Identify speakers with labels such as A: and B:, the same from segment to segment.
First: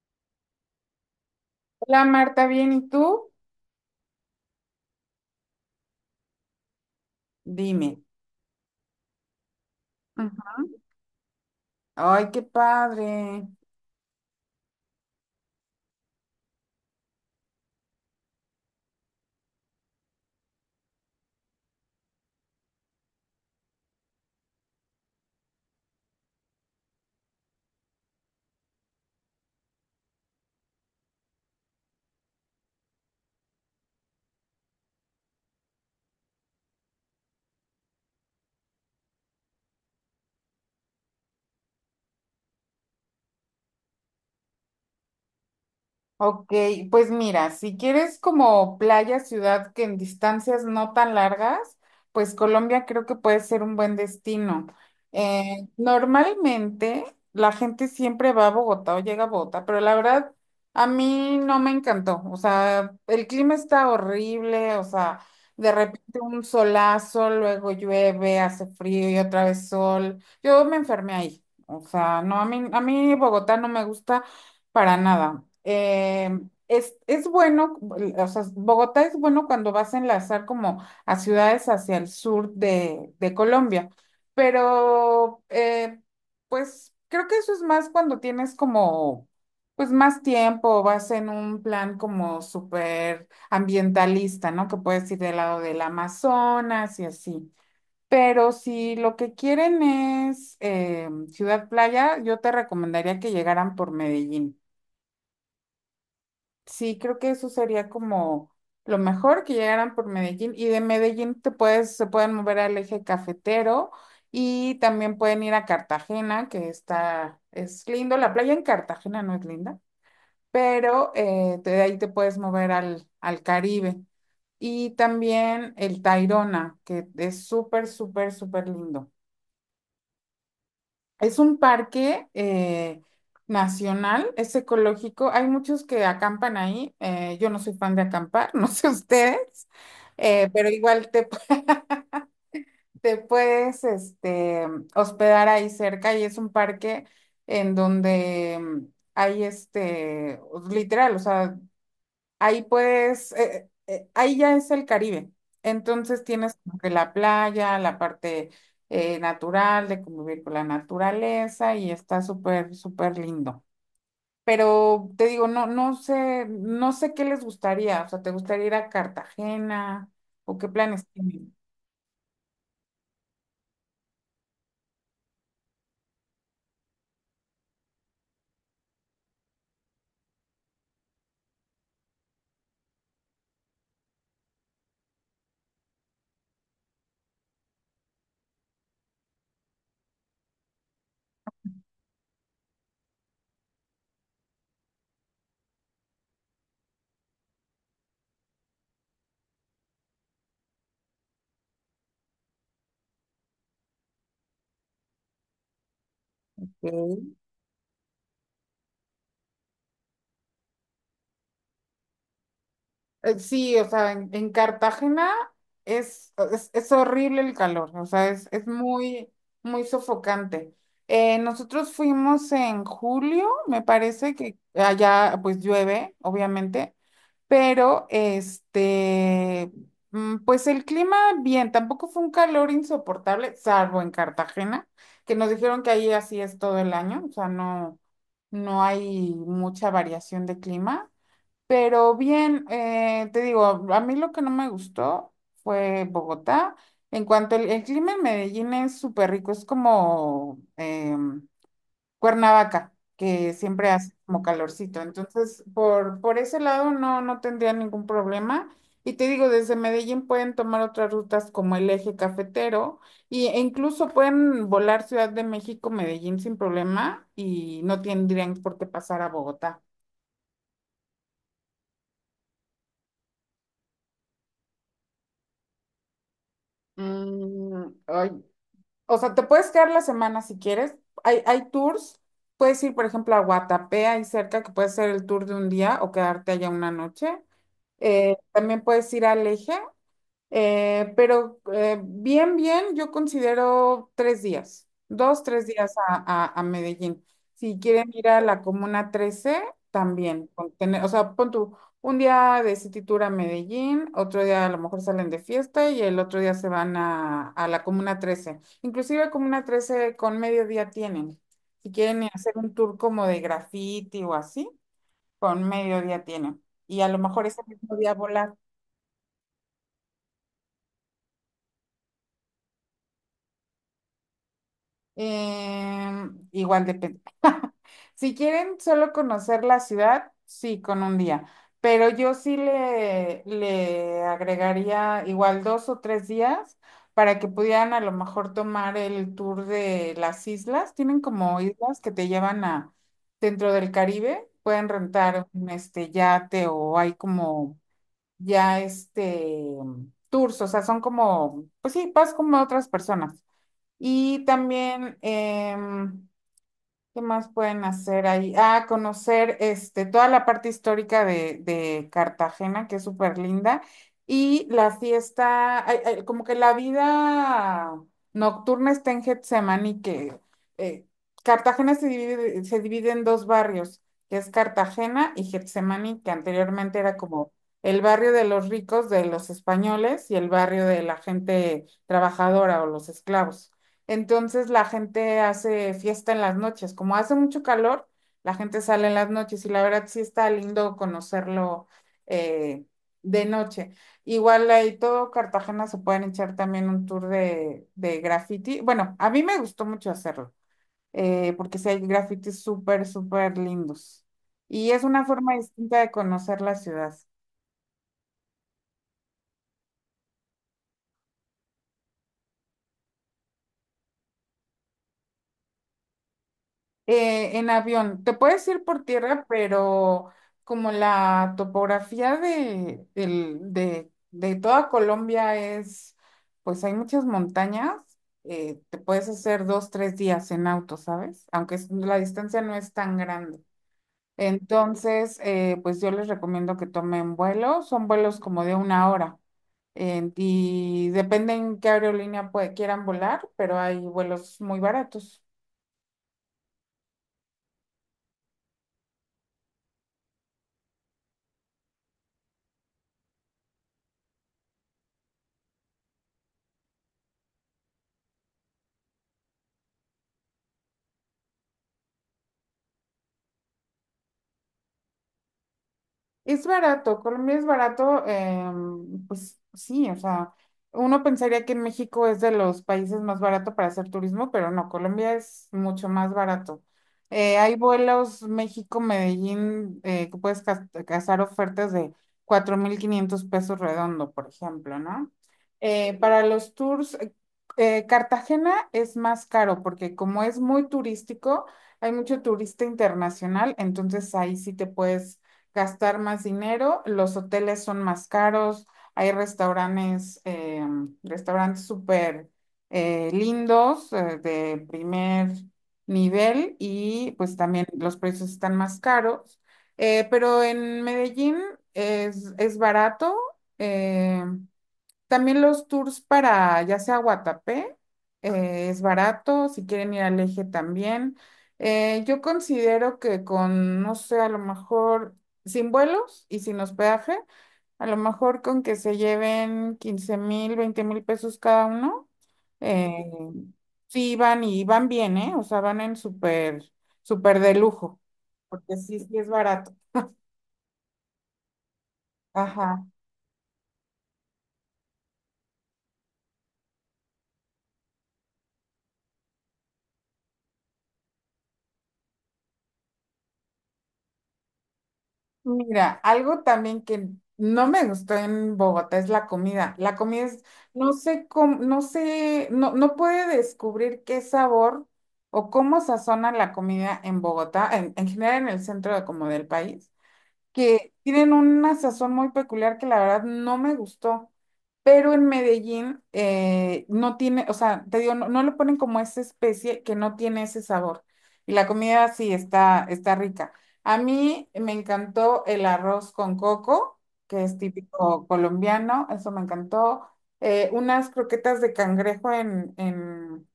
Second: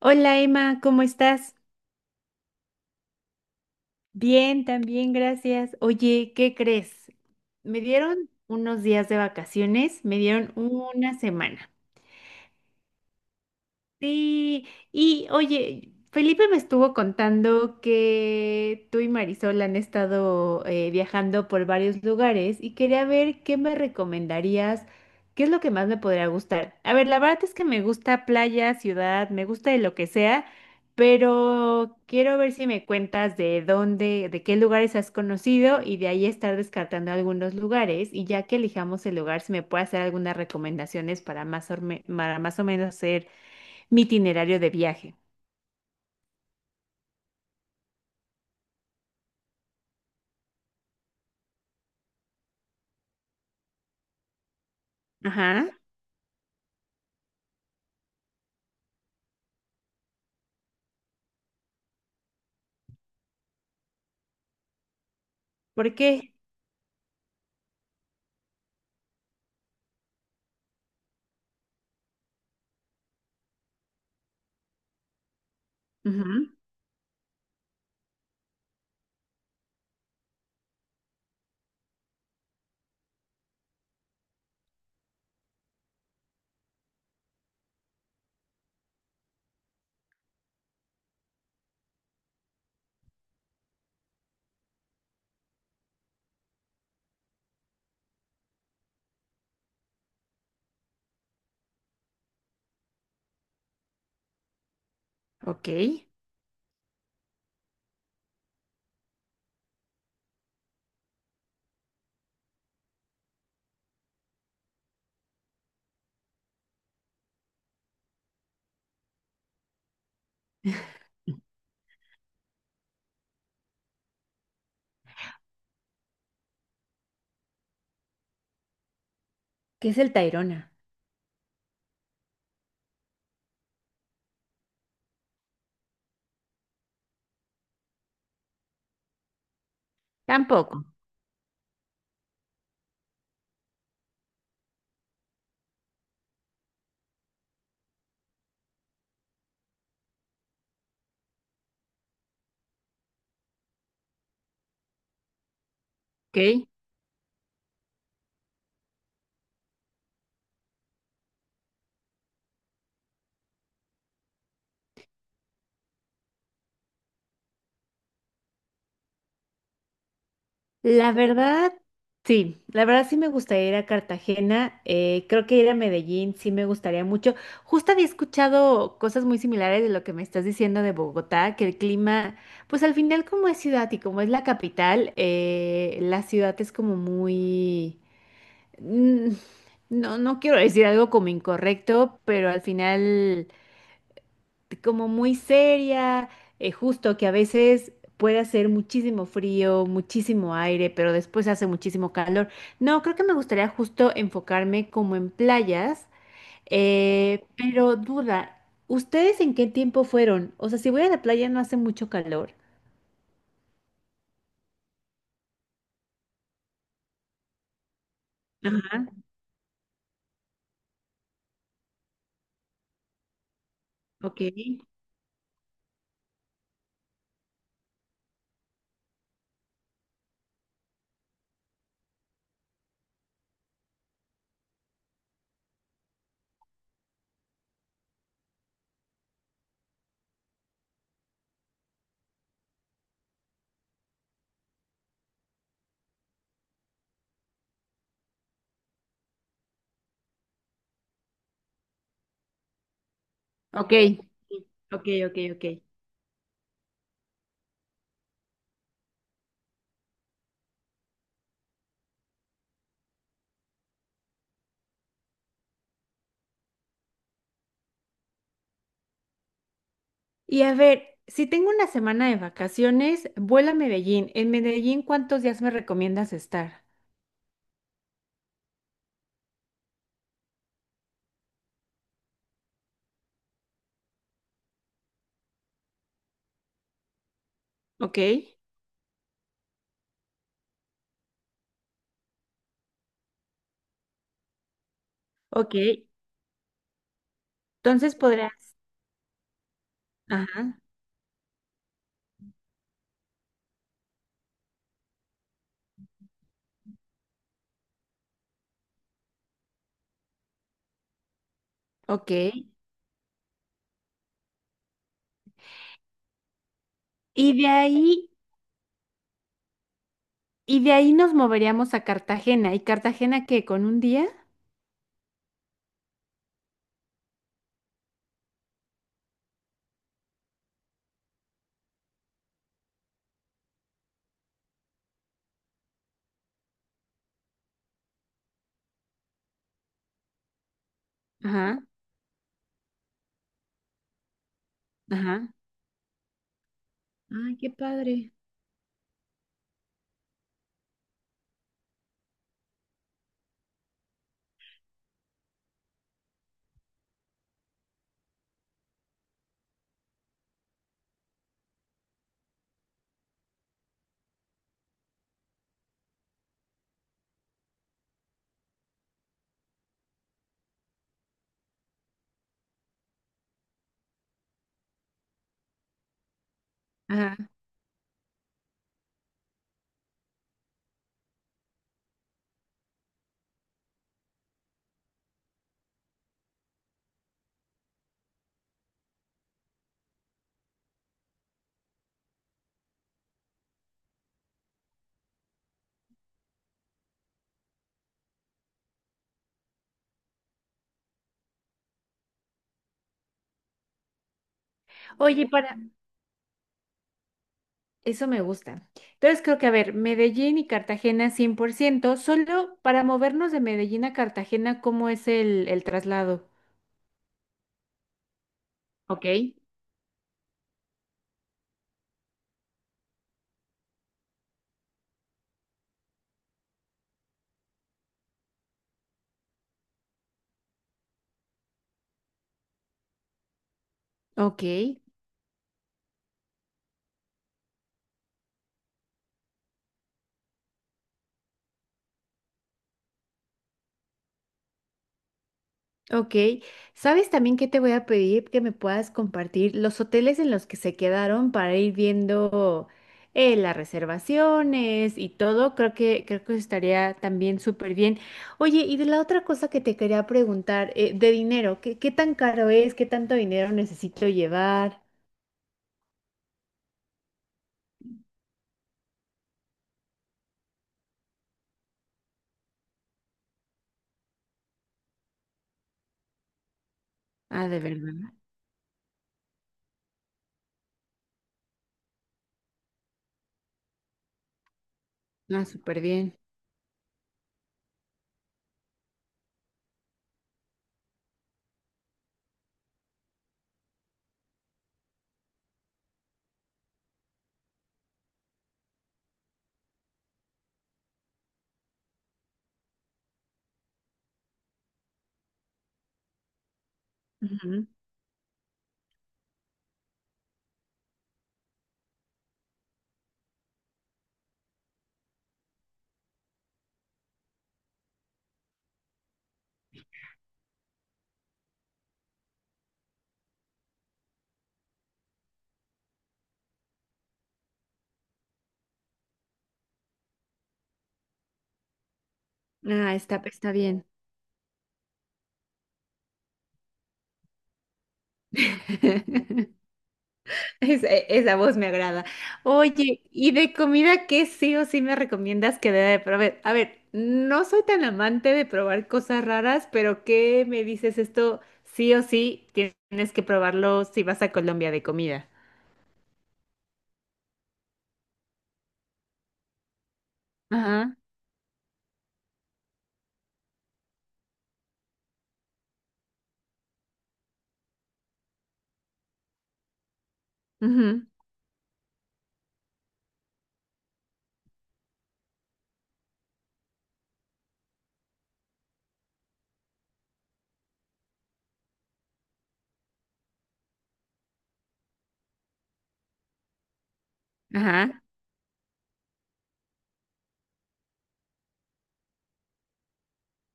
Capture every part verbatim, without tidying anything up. A: Hola Emma, ¿cómo estás?
B: Hola Marta, bien, ¿y tú?
A: Bien, también, gracias. Oye, ¿qué crees? Me
B: Dime.
A: dieron unos días de vacaciones, me dieron
B: Ujú.
A: una semana.
B: Ay, qué padre.
A: Sí, y oye, Felipe me estuvo contando que tú y Marisol han estado eh, viajando por varios lugares y quería ver qué me recomendarías, qué es lo que más me podría gustar. A ver, la verdad es que me gusta playa, ciudad, me gusta de lo que sea, pero quiero ver si me cuentas de dónde, de qué lugares has conocido y de ahí estar descartando algunos lugares y ya que elijamos el lugar, si me puede hacer algunas recomendaciones para más, orme- para más o menos ser mi itinerario de viaje.
B: Ok, pues mira, si quieres como playa, ciudad que en distancias no tan largas, pues Colombia creo que puede ser un buen destino.
A: Ajá.
B: Eh, normalmente la gente siempre va a Bogotá o llega a Bogotá, pero la verdad a mí no me encantó. O sea, el clima está horrible, o sea, de
A: ¿Por
B: repente
A: qué?
B: un solazo, luego llueve, hace frío y otra vez sol. Yo me enfermé ahí. O sea, no, a mí, a mí Bogotá no me gusta. Para nada. Eh,
A: Ujú.
B: es, es bueno, o sea, Bogotá es bueno cuando vas a enlazar como a ciudades hacia el sur de, de Colombia, pero eh, pues creo que eso es más cuando tienes como, pues más tiempo, vas en un plan como súper ambientalista, ¿no? Que puedes ir del lado del Amazonas y así. Pero si lo que quieren es eh, ciudad playa, yo te recomendaría que llegaran por Medellín.
A: Ok. ¿Qué
B: Sí, creo que eso sería como lo mejor que llegaran por Medellín, y de Medellín te puedes, se pueden mover al eje cafetero y también pueden ir a Cartagena, que está, es lindo, la playa en Cartagena no es linda, pero eh, de ahí te puedes mover al, al Caribe y también el Tayrona, que es súper, súper, súper lindo.
A: es el Tayrona?
B: Es un parque eh, nacional, es ecológico. Hay muchos que acampan ahí. Eh, yo no soy fan de acampar, no sé ustedes, eh, pero
A: Tampoco.
B: igual te, pu- te puedes este, hospedar ahí cerca y es un parque en donde mm, hay este, literal, o sea, ahí puedes, eh, eh, ahí ya es el Caribe. Entonces tienes
A: Ok.
B: como que la playa, la parte eh, natural, de convivir con la naturaleza, y está súper, súper lindo. Pero te digo, no, no sé, no sé qué les gustaría. O sea, ¿te gustaría ir a Cartagena o qué planes
A: La
B: tienen?
A: verdad, sí, la verdad sí me gustaría ir a Cartagena, eh, creo que ir a Medellín sí me gustaría mucho. Justo había escuchado cosas muy similares de lo que me estás diciendo de Bogotá, que el clima, pues al final como es ciudad y como es la capital, eh, la ciudad es como muy... mm, no, no quiero decir algo como incorrecto, pero al final como muy seria, eh, justo que a veces puede hacer muchísimo frío, muchísimo aire, pero después hace muchísimo calor. No, creo que me gustaría justo enfocarme como en playas,
B: Ok.
A: eh, pero duda, ¿ustedes en qué tiempo fueron? O sea, si voy a la playa no hace mucho calor.
B: Eh, Sí, o sea, en, en Cartagena es, es, es horrible el calor, o sea, es, es muy, muy sofocante. Eh, nosotros fuimos en julio, me parece
A: Ok,
B: que allá pues llueve, obviamente, pero este, mm, pues el clima bien, tampoco fue un calor insoportable, salvo en Cartagena, que nos dijeron que ahí así es todo el año, o sea, no, no hay mucha variación de clima. Pero bien, eh, te digo, a mí lo que no me gustó fue Bogotá. En cuanto al el clima en Medellín es súper rico, es como em, Cuernavaca, que siempre
A: ok,
B: hace como calorcito.
A: ok, ok,
B: Entonces,
A: ok.
B: por, por ese lado no, no tendría ningún problema. Y te digo, desde Medellín pueden tomar otras rutas como el eje cafetero y, e incluso pueden volar Ciudad de México, Medellín sin problema, y no tendrían por qué pasar a Bogotá.
A: Y a ver, si tengo una semana de vacaciones, vuélame a Medellín. En Medellín, ¿cuántos días me recomiendas estar?
B: Mm, ay, o sea, te puedes quedar la semana si quieres. Hay, hay tours. Puedes ir, por ejemplo, a Guatapé, ahí cerca, que puede ser el tour de un día o quedarte allá una noche.
A: Ok,
B: Eh, también puedes ir al Eje, eh, pero eh, bien, bien, yo considero tres días, dos, tres
A: ok.
B: días a, a- a Medellín. Si quieren
A: Entonces
B: ir a la
A: podrás,
B: Comuna trece también, con
A: ajá,
B: tener- o sea, pon tú un día de City Tour a Medellín, otro día a lo mejor salen de fiesta y el otro día se van a, a la Comuna trece. Inclusive Comuna trece con mediodía tienen. Si quieren ir
A: ok.
B: a hacer un tour como de graffiti o así, con mediodía tienen. Y a lo mejor
A: Y
B: ese
A: de
B: mismo día
A: ahí,
B: volar.
A: y de ahí nos moveríamos a Cartagena. ¿Y Cartagena qué? ¿Con un día?
B: Eh, igual depende. Si quieren solo conocer la ciudad, sí, con un día. Pero yo sí le, le agregaría igual dos o tres días para que pudieran a lo mejor tomar el tour de las islas. Tienen como
A: Ajá,
B: islas que te llevan a dentro del Caribe. Pueden rentar
A: ajá.
B: un este yate, o hay
A: Ay, qué
B: como
A: padre.
B: ya este tours, o sea, son como, pues sí, vas como a otras personas. Y también, em, ¿qué más pueden hacer ahí? Ah, conocer este, toda la parte histórica de, de Cartagena, que es súper linda. Y la fiesta, ay, ay, como que la vida nocturna está en Getsemani, que eh, Cartagena se divide, se divide en dos barrios, que es Cartagena y Getsemani, que anteriormente era
A: Ajá.
B: como el barrio de los ricos, de los españoles, y el barrio de la gente trabajadora o los esclavos. Entonces la gente hace fiesta en las noches. Como hace mucho calor, la gente sale en las noches y la verdad sí está lindo conocerlo eh, de noche. Igual ahí todo Cartagena se pueden echar también un tour de, de graffiti. Bueno, a mí me gustó mucho hacerlo, eh, porque sí hay grafitis súper, súper lindos. Y es una
A: Oye,
B: forma
A: para,
B: distinta de conocer la ciudad.
A: eso me gusta. Entonces creo que, a ver, Medellín y Cartagena cien por ciento, solo para movernos de Medellín a Cartagena, ¿cómo es el, el traslado?
B: Eh, en avión. Te puedes ir por
A: Ok.
B: tierra, pero como la topografía de, del- de, de toda Colombia es, pues hay muchas montañas, eh, te puedes hacer dos, tres días en auto, ¿sabes? Aunque es- la distancia no es tan grande.
A: Ok.
B: Entonces, eh, pues yo les recomiendo que tomen vuelo. Son vuelos como de una hora. En- y depende en qué aerolínea pue- quieran volar, pero hay vuelos muy baratos.
A: Ok, ¿sabes también qué te voy a pedir? Que me puedas compartir los hoteles en los que se quedaron para ir viendo eh, las reservaciones y todo. Creo que, creo que estaría también súper bien. Oye, y de la otra cosa que te quería preguntar, eh, de dinero, ¿qué, qué tan caro es? ¿Qué tanto dinero necesito llevar?
B: Es barato, Colombia es barato, em, pues sí, o sea, uno pensaría que en México es de los países más barato para hacer turismo, pero no, Colombia es mucho más barato. Eh,
A: Ah,
B: hay
A: de verdad.
B: vuelos México-Medellín eh, que puedes cas- cazar ofertas de cuatro mil quinientos pesos redondo, por ejemplo, ¿no?
A: Ah, súper
B: Eh,
A: bien.
B: para los tours, eh, eh, Cartagena es más caro porque como es muy turístico, hay mucho turista internacional, entonces ahí sí te puedes gastar más dinero, los hoteles son más caros, hay restaurantes, eh, restaurantes súper eh, lindos, eh, de primer nivel, y pues también
A: Ujú.
B: los precios están más caros. Eh, pero en Medellín es, es barato. eh, También los tours para ya sea Guatapé, eh, es barato, si quieren ir al Eje también. Eh, yo considero que con, no sé, a lo mejor sin vuelos y sin hospedaje, a lo mejor con que se lleven quince mil, veinte mil pesos cada uno,
A: Ah,
B: eh,
A: está, está bien.
B: sí van y van bien, ¿eh? O sea, van en súper, súper de lujo, porque sí, sí es barato.
A: Esa, esa voz me agrada.
B: Ajá.
A: Oye, ¿y de comida qué sí o sí me recomiendas que deba de probar? A ver, no soy tan amante de probar cosas raras, pero ¿qué me dices esto? Sí o sí tienes que probarlo si vas a Colombia de comida.
B: Mira, algo también que no me gustó en Bogotá es la comida. La comida es, no
A: Ajá,
B: sé cómo, no sé, no, no puede descubrir qué sabor o cómo sazonan la comida en Bogotá, en, en general en el centro de- como del país, que
A: ujú,
B: tienen una sazón muy peculiar que la verdad no me gustó, pero en Medellín eh, no tiene, o sea, te digo, no, no le ponen como esa especie que no tiene ese sabor. Y la comida sí está, está rica. A mí me encantó el arroz con coco, que es
A: ajá,
B: típico colombiano, eso me encantó. Eh, unas croquetas de cangrejo en, en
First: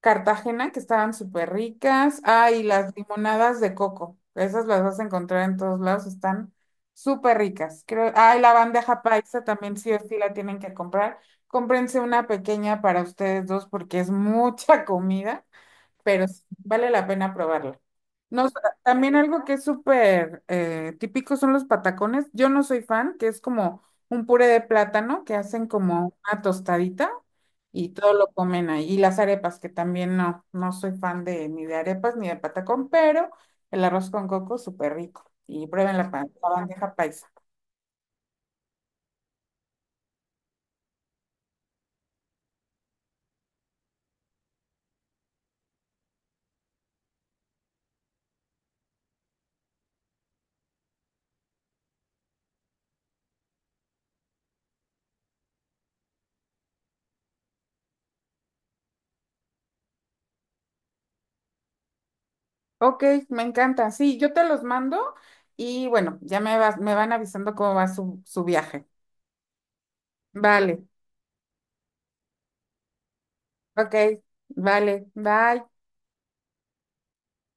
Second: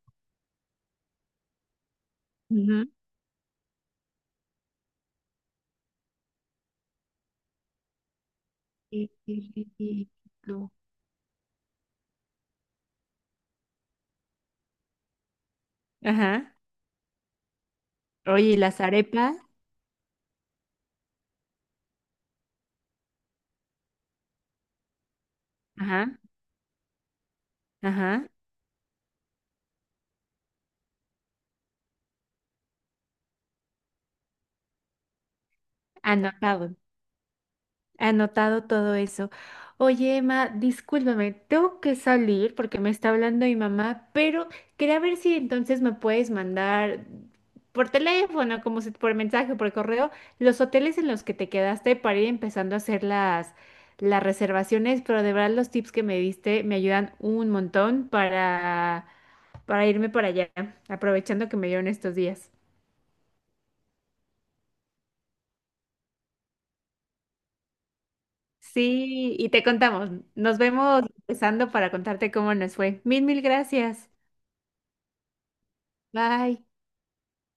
B: Cartagena, que estaban súper ricas. Ah, y
A: ujú.
B: las limonadas de coco. Esas las vas a encontrar en todos lados, están súper ricas. Creo, ah, y la bandeja
A: Qué-
B: paisa también sí o sí la tienen
A: rico.
B: que comprar. Cómprense una pequeña para ustedes dos porque es mucha comida, pero sí,
A: Ajá.
B: vale la pena probarla. No,
A: Oye,
B: s-
A: ¿y las
B: también
A: arepas?
B: algo que es súper eh, típico son los patacones. Yo no soy fan, que es como un puré de plátano que hacen como
A: Ajá,
B: una tostadita y todo
A: ajá.
B: lo comen ahí. Y las arepas, que también no, no soy fan de ni de arepas ni de patacón, pero el arroz con coco súper rico. Y prueben la, pa- la
A: Anotado.
B: bandeja paisa.
A: Anotado todo eso. Oye, Emma, discúlpame, tengo que salir porque me está hablando mi mamá, pero quería ver si entonces me puedes mandar por teléfono, como si- por mensaje, por correo, los hoteles en los que te quedaste para ir empezando a hacer las, las reservaciones, pero de verdad los tips que me diste me ayudan un montón para, para irme para allá, aprovechando que me dieron estos días.
B: Ok, me encanta. Sí, yo te los mando y bueno, ya me vas, me van avisando cómo va su, su viaje.
A: Sí, y te contamos. Nos
B: Vale.
A: vemos empezando para contarte cómo nos fue. Mil, mil
B: Ok,
A: gracias.
B: vale, bye.
A: Bye.